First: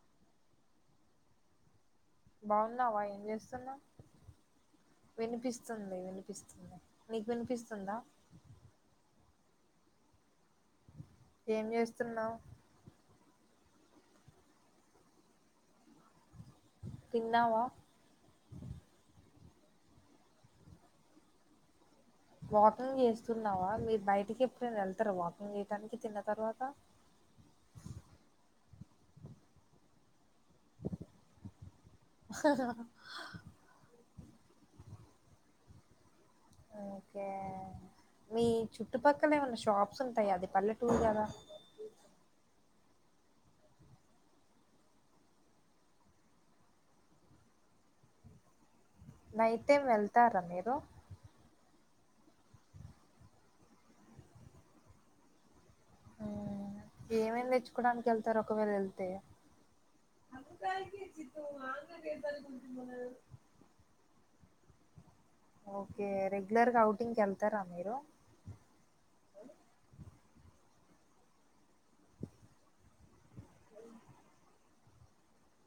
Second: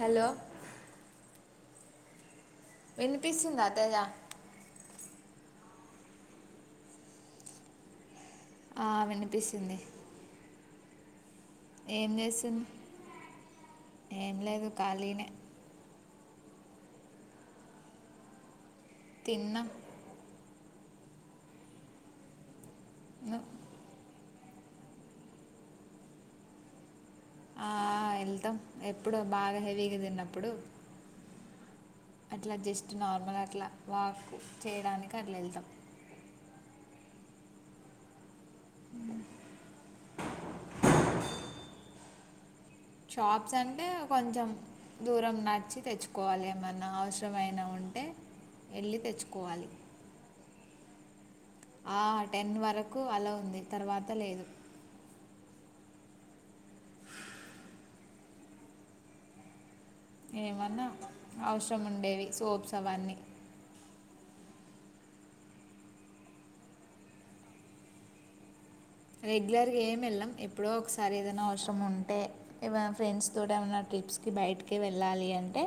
Hello బాగున్నావా ఏం వినిపిస్తుందా చేస్తున్నావ్ తేజ వినిపిస్తుంది వినిపిస్తుంది నీకు వినిపిస్తుందా ఆ వినిపిస్తుంది ఏం చేస్తున్నావ్ ఏం లేదు ఖాళీనే తిన్నావా తిన్నా వాకింగ్ ను చేస్తున్నావా మీరు బయట ఇంటికి ఎప్పుడైనా వెళ్తారా వాకింగ్ చేయడానికి తిన్న తర్వాత ఆ వెళ్తాం ఎప్పుడు బాగా హెవీగా తిన్నప్పుడు అట్లా జస్ట్ నార్మల్ అట్లా వాక్ చేయడానికి అట్లా వెళ్తాం అహా మీ చుట్టుపక్కల ఏమన్నా షాప్స్ ఉంటాయా అది పల్లెటూరు కదా షాప్స్ అంటే కొంచెం దూరం నడ్చి తెచ్చుకోవాలి ఏమన్నా అవసరమైనా ఉంట టే నైట్టైం వెళ్తారా మీరు ఆ టెన్ వరకు అలా ఉంది తర్వాత లేదు ఏమేమి నేర్చ్చుకోవడానికి వెళ్తారు ఒకవేళ వెళ్తే [inaudible] ఏమన్నా అవసరం ఉండేవి సోప్స్ అవన్నీ ఓకే రెగ్యులర్గా అవుటింగ్కి వెళ్తారా మీరు రెగ్యులర్ గా ఏం వెళ్లం ఎప్పుడో ఒకసారి ఏదైనా అవసరం ఉంటే ఫ్రెండ్స్ తో ఏమైన్నా ట్రిప్స్కి బయటికి వెళ్ళాలి అంటే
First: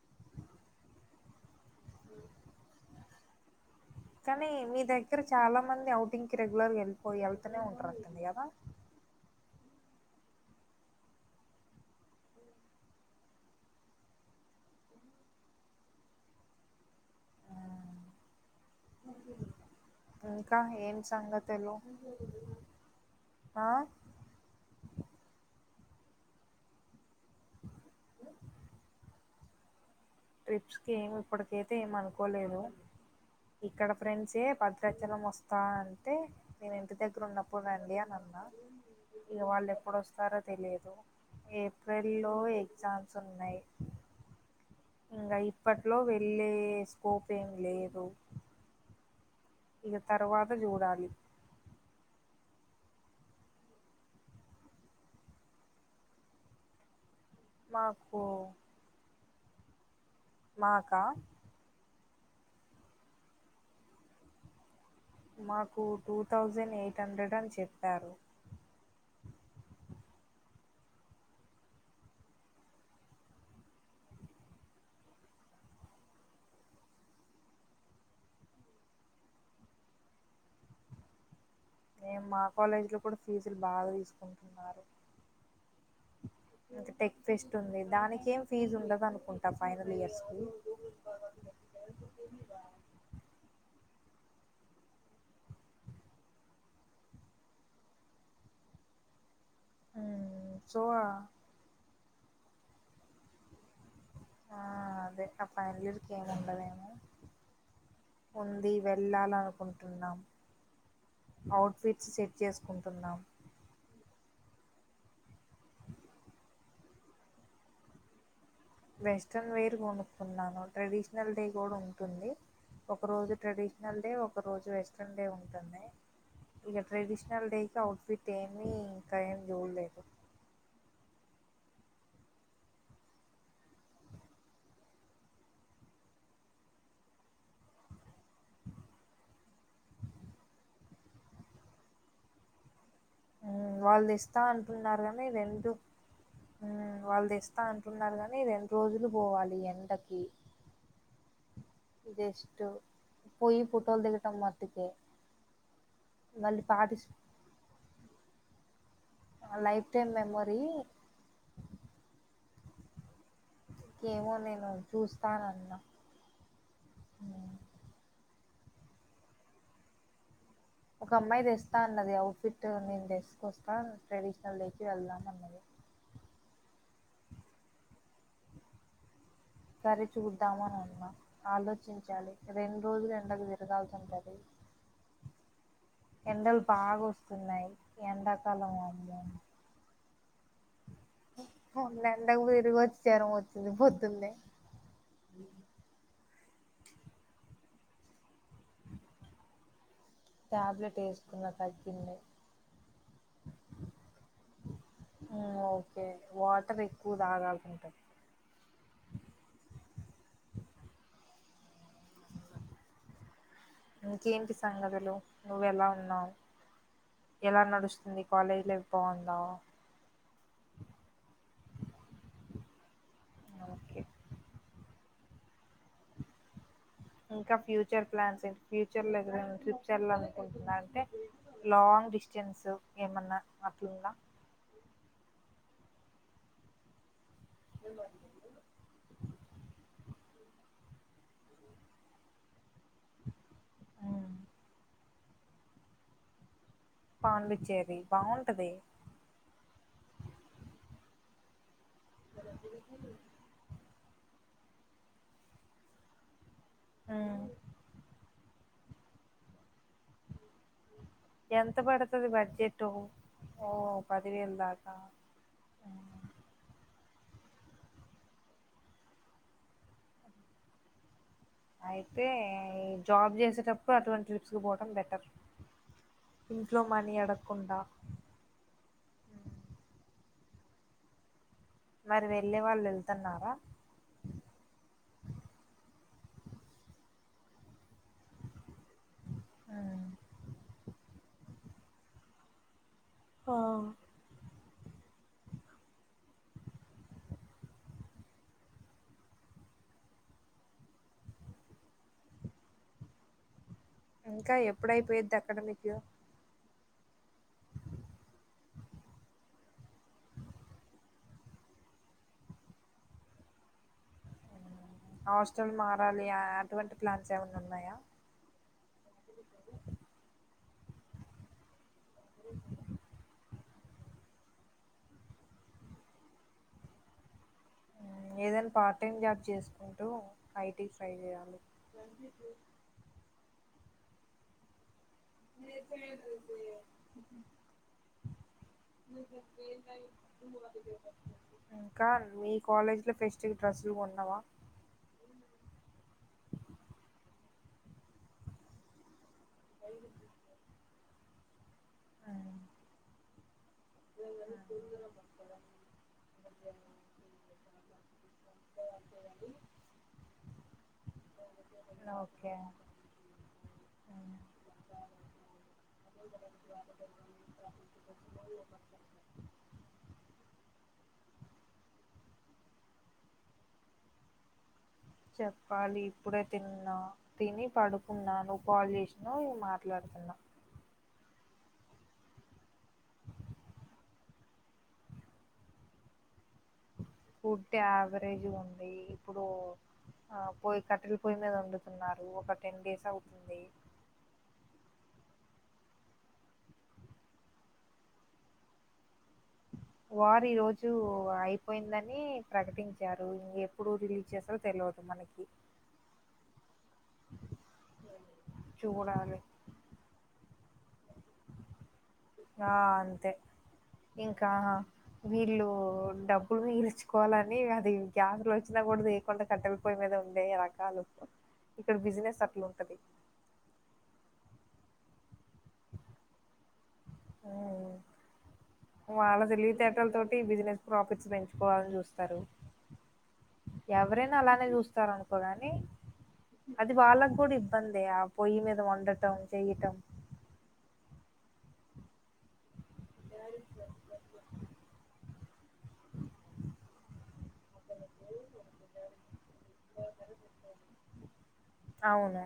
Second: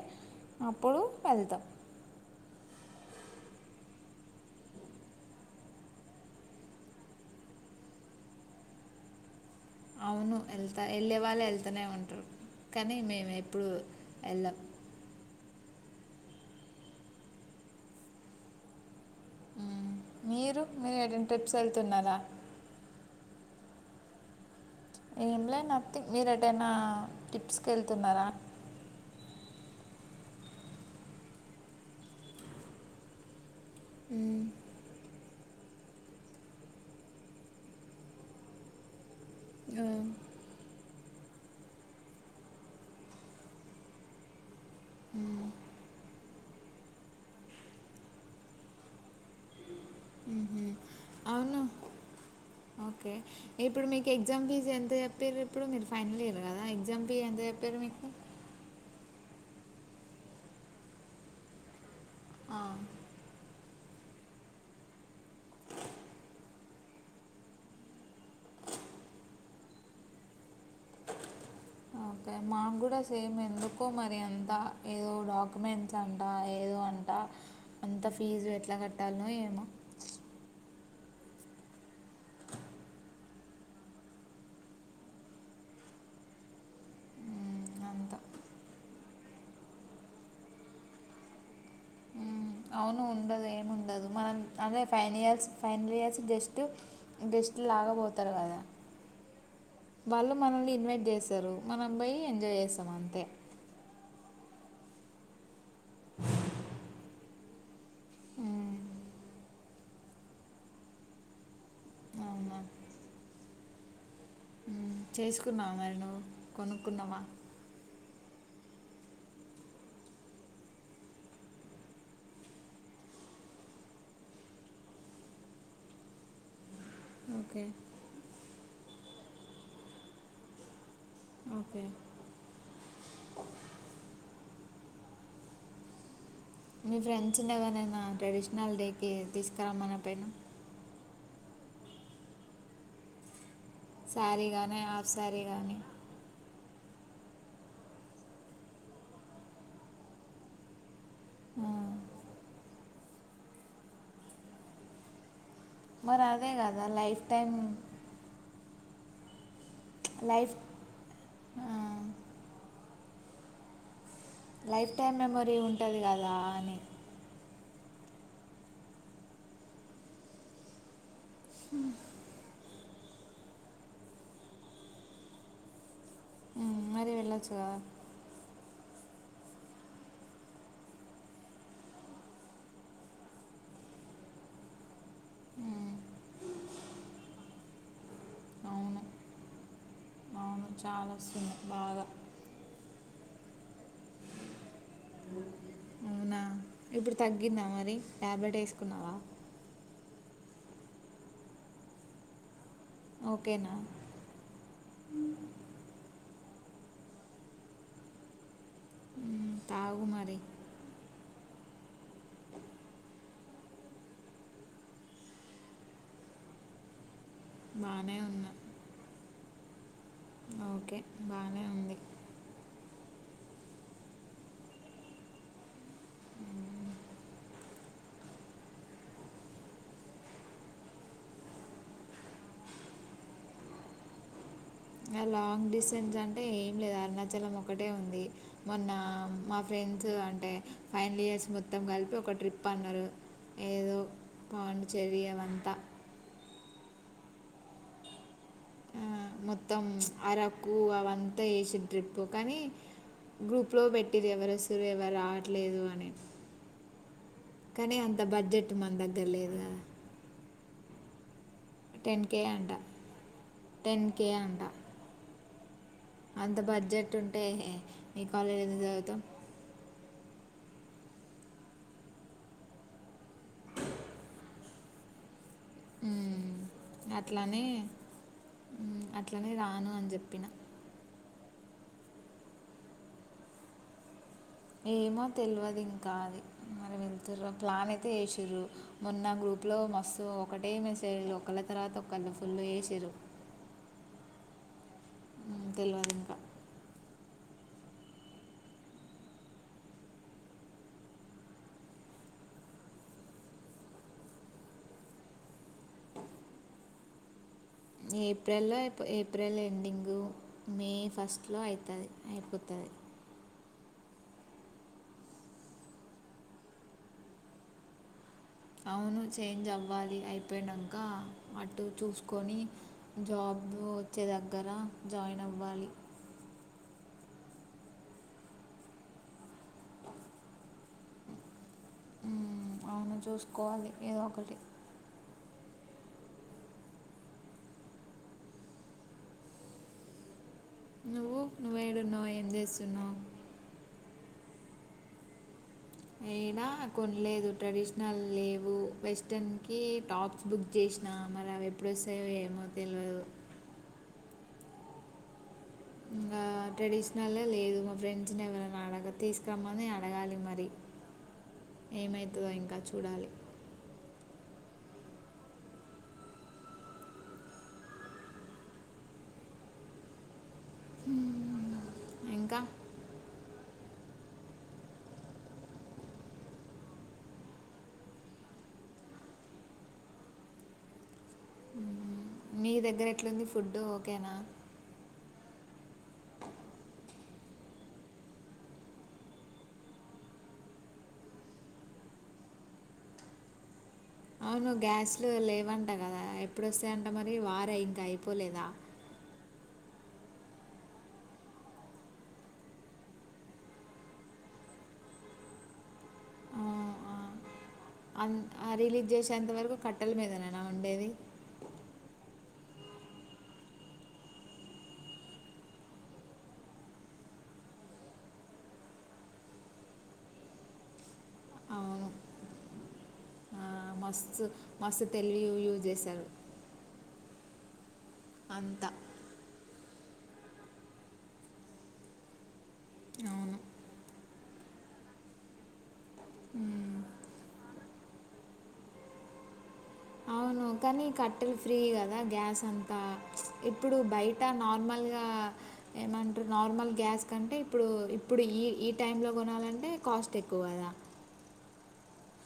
అప్పుడు వెళ్తాం అ కానీ మీ దగ్గర చాలా మంది అఔటింగ్ కి రెగ్యులర్గా వెళ్ళిపో వెళ్తూనే ఉంటరుంటంది కదా అవును వెళ్తా వెళ్ళే వాళ్ళు వెళ్తనే ఉంటారు కానీ మేము ఎప్పుడు వెళ్ళాం మ్మ్. ఇంకా మీరు మీరు ఏం ఎటైనా ట్రిప్స్ సంగతిలు వెళ్తున్నారా ఆ ఏంలే నథింగ్ మీరు ఎదైనా టిప్స్ క వెళ్తున్నారా ట్రిప్స్ కి ఏమి ఇప్పటికైతే ఏమ అనుకోలేదు ఇక్కడ ఫ్రెండ్సే మ్మ్. భద్రాచలం వస్తుంది రా అంటే నేను ఇంటి దగ్గర ఉన్నప్పుడు రండి అని అన్నా వాళ్ళు మ్మ్. ఎప్పుడుొస్తారో తెలియదు ఏప్రిల్ లో ఎగ్జామ్స్ ఉన్నాయి ఇంకా ఇప్పట్లో వెళ్ళే స్కోప్ ఏం లేదు ఇక తర్వాత చూడాలి అవును ఓకే ఇప్పుడు మీకు ఎగ్జామ్ ఫీజ్ ఎంత చెప్పారు ఇప్పుడు మీరు ఫైనల్ ఇయర్ కదా ఎగ్జామ్ అ ఎంత చెపిరు మీకు మాకు మాకా ఆ మాకు టూ థౌజండ్ ఎయిట్ హండ్రెడ్ అని చెప్పారు ఓకే మాకు కూడా సేమ్ ఎందుకో మరి అంత ఏదో డాక్యుమెంట్స్ అంట ఏదో అంట అంత ఫీజు ఎట్లా కట్టాలన ఏమో నేను మా కాలేజీలో కూడా ఫీజులు బాగా తీసుకుంటున్నారు అ టెక్ ఫెస్ట్ మ్మ్, ఉంది అంత దానికి ఏం ఫీజ్ ఉండదు అనుకుంటా ఫైనల్ ఇయర్స్ కు ఆ అవును ఉండదు ఏమి ఉండదు మనం అదే ఫైైన years final years just just లాగపోతారు కదా వాళ్ళు మనల్ని సో ఇన్వైట్ చేశారు మనం పోయి ఎంజాయ్ చేసాం అంతే ఆ అదే అప్పు అలోరు కేను ఉండదేను ఉంది మ్మ్, వెళ్ళాలను ఔటఫిట్ సెట్ అవునా చేసుకుంటున్నాం చేసుకున్నా కొనుక్కున్నావా వెస్ట్రన్ వేర్ కొనుక్కున్నాను ట్రెడిషనల్ డే కూడా ఉంటుంది ఒక రోజు ట్రెడిషనల్ డే ఒక రోజు వెస్ట్రన్ డే ఉంటుంది ఇక ట్రెడిషనల్ డే ఓకే క అవుట్ఫిట్ ఏమిీ ఇంకా ఏం చూడలేదు ఓకే మీ ఫ్రెండ్స్ ఉండగానైనా ట్రెడిషనల్ డే క తీసుకురమ్మ నా పైన వాళ్ళు ఇస్తా శారీ కానీ అంటున్నారు హాఫ్ కనీ శారీ రంటు కానీ వాళ్ళుది ఇస్తా అంటున్నారు కాని రెండు రోజులు పోవాలి ఎండకి ఇదిష్టటు పోయి ఫుటోలదు గట మాతుకే మరి అదే కదా life time life time life memory ఏమో నేను లైఫ్ టైమ్ మెమొరీ చూస్తానన్నా ఉంటంది కదా అని ఉమ్. ఒక అమ్మాయి తెస్తా అన్నది అవుట్ ఫిట్ నేను డ్రెస్కి వస్తా ట్రెడిషనల్ డకి వెళ్దాం అన్నది మరి వెళ్ళొచ్చుగాద సరి చూద్దామని అన్న ఆలోచించాలి రెండు రోజులు ఎండకు తిరగాలుతుంటది ఆ ఎండలు బాగా వస్తున్నాయి ఎండాకాలం అవును అమ్బ అవును చాలా వస్తుంది బాగా ఎ ఇరుగు వచ్చారు త పొతున్నా అవునా ఇప్పుడు తగ్గిందా మరి టాబ్లెట్ వేసుకున్నావా టాబ్లెట్ వేసుకున్న తగ్గింది ఓకేనా ఓకే వాటర్ ఎక్కువ తాగాలంట తాకుమారి ఇంకేంటి సంగతులు నువ్వెలా ఉన్నావు ఎలా బాగానే నడుస్తుంది ఉన్నా కాలేజ్ లైఫ్ బాగుందా ఓకే బా ఓకే ఇంకా ఫ్యూచర్ ప్లాన్స్ ఏంటి ఫ్యూచర్ లో దగ్గర ట్రిప్స్కుంటుంద అంటే లాంగ్ డిస్టెన్స్ ఏమన్నా అట్లుంద లాంగ్ డిస్టెన్స్ అంటే ఏం లేదు అరుణ ంచలం ఒకటే ఉంది మొన్న మా ఫ్రెండ్స్ అంటే అంటే ఫైవల్ ఇయర్స్ మొత్తం కలిపి ఒక ట్రిప్ అన్నారు ఏదో బగుంట చలియ ంత పాండిచ్చేరి బాగు ఆ మొత్తం అరకు అవంతా వేసి ట్రిప్ కానీ గ్రూప్ లో పెట్టిరు ఎవరు వసరు ఎవరు రావట్లేదు అని కానీ అంత బడ్జెట్ మన దగ్గర లేదు కదా ఎంత టెన్ పడుతది కే అంట బడ్జెట్ ఓ టెన్ కే పదివేలు అంట దాకా అంత బడ్జెట్ ఉంటే మీ కాలేజీ ఎందు చదువుతాం అయితే ఈ జాబ్ చేసేటప్పుడు అటువంటి ట్రిప్స్ కి పోవడం బెటర్ ఇంట్లో మనీ అట్లానే అడగకుండా అట్లనే రాను అని చెప్ పిన మరి వెళ్ళే వాళ్ళు వెళ్తున్నారా ఏమో తెలివదు ఇంకాది మరి వెళ్తుర ప్లాన్ చేసిర్రు మొన్న గ్రూప్ లో ఉమ్ మస్తు ఒకటే మెసేజ్ లు ఒకళ తర్వాత ఒకళ ఫుల్ వేసిర్రు ఆ తెలివాలి ఇంకా ఇంకా ఎప్పుడయిపోయద్ది అక్కడ మీకు ఏప్రిల్ల్లో అయిపో ఏప్రిల్ ఎండింగ మే ఫస్ట్ లో అయితది అయిపోతది [inaudible] హాస్టల్ మారాలి అటువంటి ప్లాన్స్ ఏమైనా ఉన్నాయా అవును చేంజ్ అవ్వాలి అయిపోయినాక అటు చూసుకొని జాబ్ వచ్చే దగ్గర జాయిన్ అవ్వాలి ఏదైనా పార్ట్ టైమ్ జాబ్ చేసుకుంటూ ఐటీ ట్రై చేయాలి అవును చూసుకోవాలి ఏదో ఒకటి న [inaudible] మయి నువ్వు ఇంకా నువ్వేడున్నావు ఏం మీ కాలేజ్ లో చేస్తున్నావు ఫెస్ట్ డ్రెస్సులు కొన్నా అవా ఏడా కొనలేదు ట్రెడిషనల్ లేవు వెస్ట్ టాప్స్ బుక్ చేసినా మరి ఎప్పుడు వస్తాయో ఉమ్, ఏమో తెలియదు ఇంకా ట్రెడిషనల్ లేదు మా ఫ్రెండ్స్ని ఎవరైనా అడగ తీసుకురమ్మని అడగాలి మరి ఏమైతుందో ఓకే ఇంకా చూడాలి ఉమ్, [inaudible] ఇంకా చెప్పాలి ఇప్పుడే తిన్నా తిని పడుకున్నాను నువ్వు కాల్ చేసినవ్ మాట్లాడుతున్న మీ దగ్గర ఎట్లుంది ఫుడ్ ఓకేనా ఫుడ్ యావరేజ్ ఉంది ఇప్పుడు ఆ పొయ కట్టెల పొయ్య మీద వండుతున్నారు ఒక టెన్ డేస్ అవుతుంది అవును గ్యాస్లు లేవంటా కదా ఎప్పుడొస్తాయంట మరి వార్ ఇంకా అయిపోలేదా [unintelligible] వార్ ఈ రోజు అయిపోయిందని ప్రకటించారు ఎప్పుడు రిలీజ్ చేస్తారో తెలవదు మనకి ఆఓ ఆ అ రిలీజ్ చూడాలి చేసేంత వరకు కట్టల మీదనేనా వండేది ఆ అంతే ఇంకా వీళ్ళు డబ్బులు మిగిల్చుకోవాలని అది గ్యాస్లు వచ్చిన కూడదు కొంత కట్టెల పొయ్యి మీద వన్డే రకాలు ఇక్కడ అవును బిజినెస్ అట్లుంటది ఆ, మస్తు మస్తు తెలివి యూజ్ చేశారు అంతా వాళ తెలివితే ల త ఈ బిజినెస్ ప్రాఫిట్స్ పెంచుకోవాలని చూస్తారు అవును ఎవరైనా అలానే చూస్తార అనుకోగాని అది వాళ్ళకు కూడా ఇబ్బంది ఆ పొయ్యి మీద వండటం చెయ్యటం అవును కానీ కట్టెలు ఫ్రీ గదా గ్యాస్ అం ఇప్పుడు బయట నార్మల్గా ఏమంటు నార్మల్ గ్యాస్ కంటే ఇప్పుడు ఇప్పుడు ఈ ఈ టైంలో కొనాలంటే కాస్ట్ ఎక్కువదా అవున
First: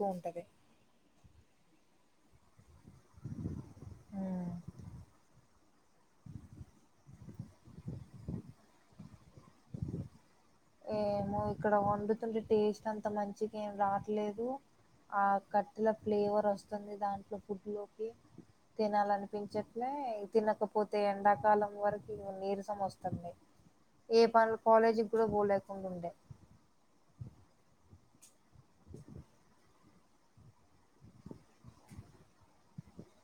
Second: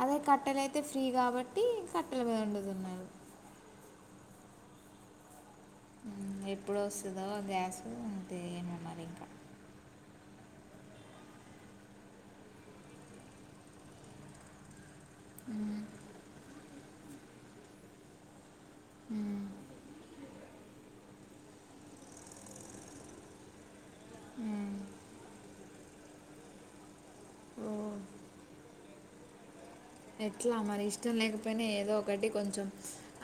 అదే కట్టెలైతే ఫ్రీ గాబట్టి కట్టెల మీద వండుతున్నా ఉమ్ మ్మ్ ఎప్పుడొస్తదో ఆ గ్యాస్ తీయమ మరింక ఏమో ఇక్కడ వండుతుంటే టేస్ట్ అంత మంచిగేమ్ రాట్లేదు ఆ కట్టెల ఫ్లేవర్ వస్తుంది దాంట్లో ఫుడ్ లోకి తినాలనిపించట్లై తినకపోతే ఎండాకాలం వరకి ఇంగ నీరసం వస్తుంది ఏ పనులు కాలేజీకి కూడా పోలేకుండుండే ఉమ్ ఎట్లా మరి ఇష్టం లేకపోయినా ఏదో ఒకటి కొంచెం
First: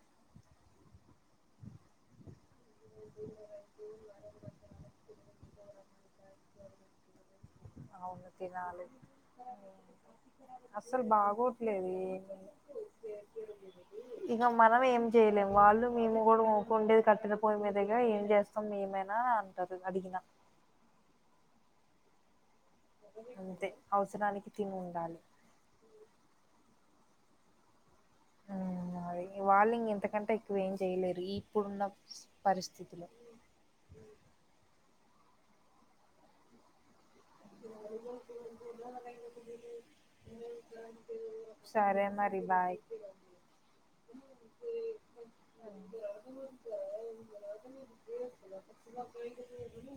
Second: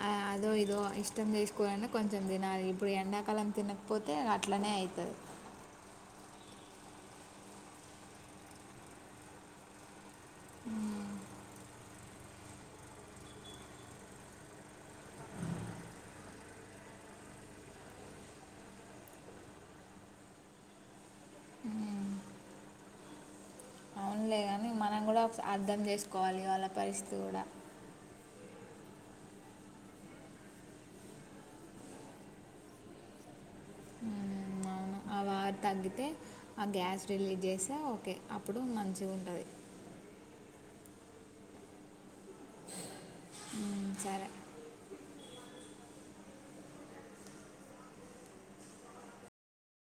ఆ అదో ఇదో ఇష్టం చేసుకొని కొంచెం దినాలి ఇప్పుడు ఎండాకాలం తినకపోతే అట్లనే అయితది అవును తినాలి అస్సలు బాగోట్లేదు ఏమి ఇక మనం ఏం చేయలేము వాళ్ళు మేము కూడా ఊకుండేది కట్టెల పొయ్యి మీద దగ్గర ఏం చేస్తాం మేమైనా అంటారు అడిగినా అంతే అవున్లే అవసరానికి గానీ తిని మనం గుడ ఉండాలి ఒకసా అర్థం చేసుకోవాలి వాళ్ళ పరిస్థి గుడ ఉమ్, వాళ్ళు ఇంగ ఇంతకంటే ఎక్కువ ఏం చేయలేరు ఈప్పుడున్న పరిస్థితిలో ఊహు అవును ఆ వార్ తగ్గితే ఆ గ్యాస్ రిలీజ్ చేస్తే ఓకే అప్పుడు మంచిగుంటది సరే మరి బాయ్ సరే [unintelligible]